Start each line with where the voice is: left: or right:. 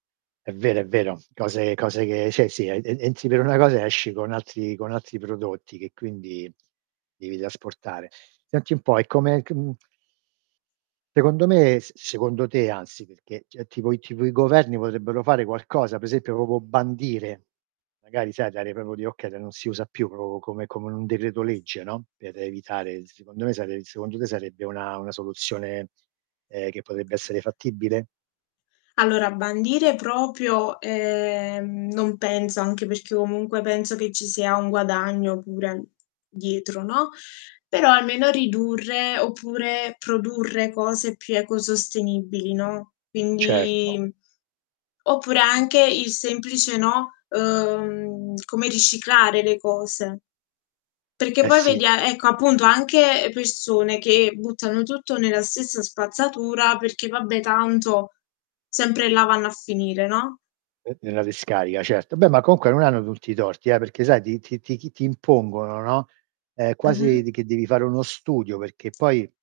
right: È vero, è vero. Cose cose che cioè sì ed ed entri per una cosa e esci con altri con altri prodotti che, quindi, devi trasportare. Senti un po' e come c mhmm Secondo me s secondo te, anzi, perché c tipo i tipo i governi potrebbero fare qualcosa? Per esempio proprio bandire, magari sai dare proprio di okay de non si usa più proprio come come in un decreto legge, no? Per evitare s secondo me sare secondo te sarebbe una una soluzione, ehm, che potrebbe essere fattibile?
left: Allora, bandire proprio, ehm, non penso. Anche perché, comunque, penso che ci sia un guadagno pure dietro, no? Però almeno ridurre, oppure produrre cose più ecosostenibili, no,
right: Certo.
left: quindi oppure anche il semplice, no, uhm come riciclare le cose perché
right: Eh
left: poi
right: sì.
left: vedi a ecco, appunto, anche persone che buttano tutto nella stessa spazzatura perché: "Vabbè, tanto sempre là vanno a finire", no?
right: Uh nella discarica certo, beh ma comunque non hanno tutti i torti eh, perché sai ti ti ti chi ti impongono, no, ehm quasi
left: Mh-mh.
right: di che devi fare uno studio, perché poi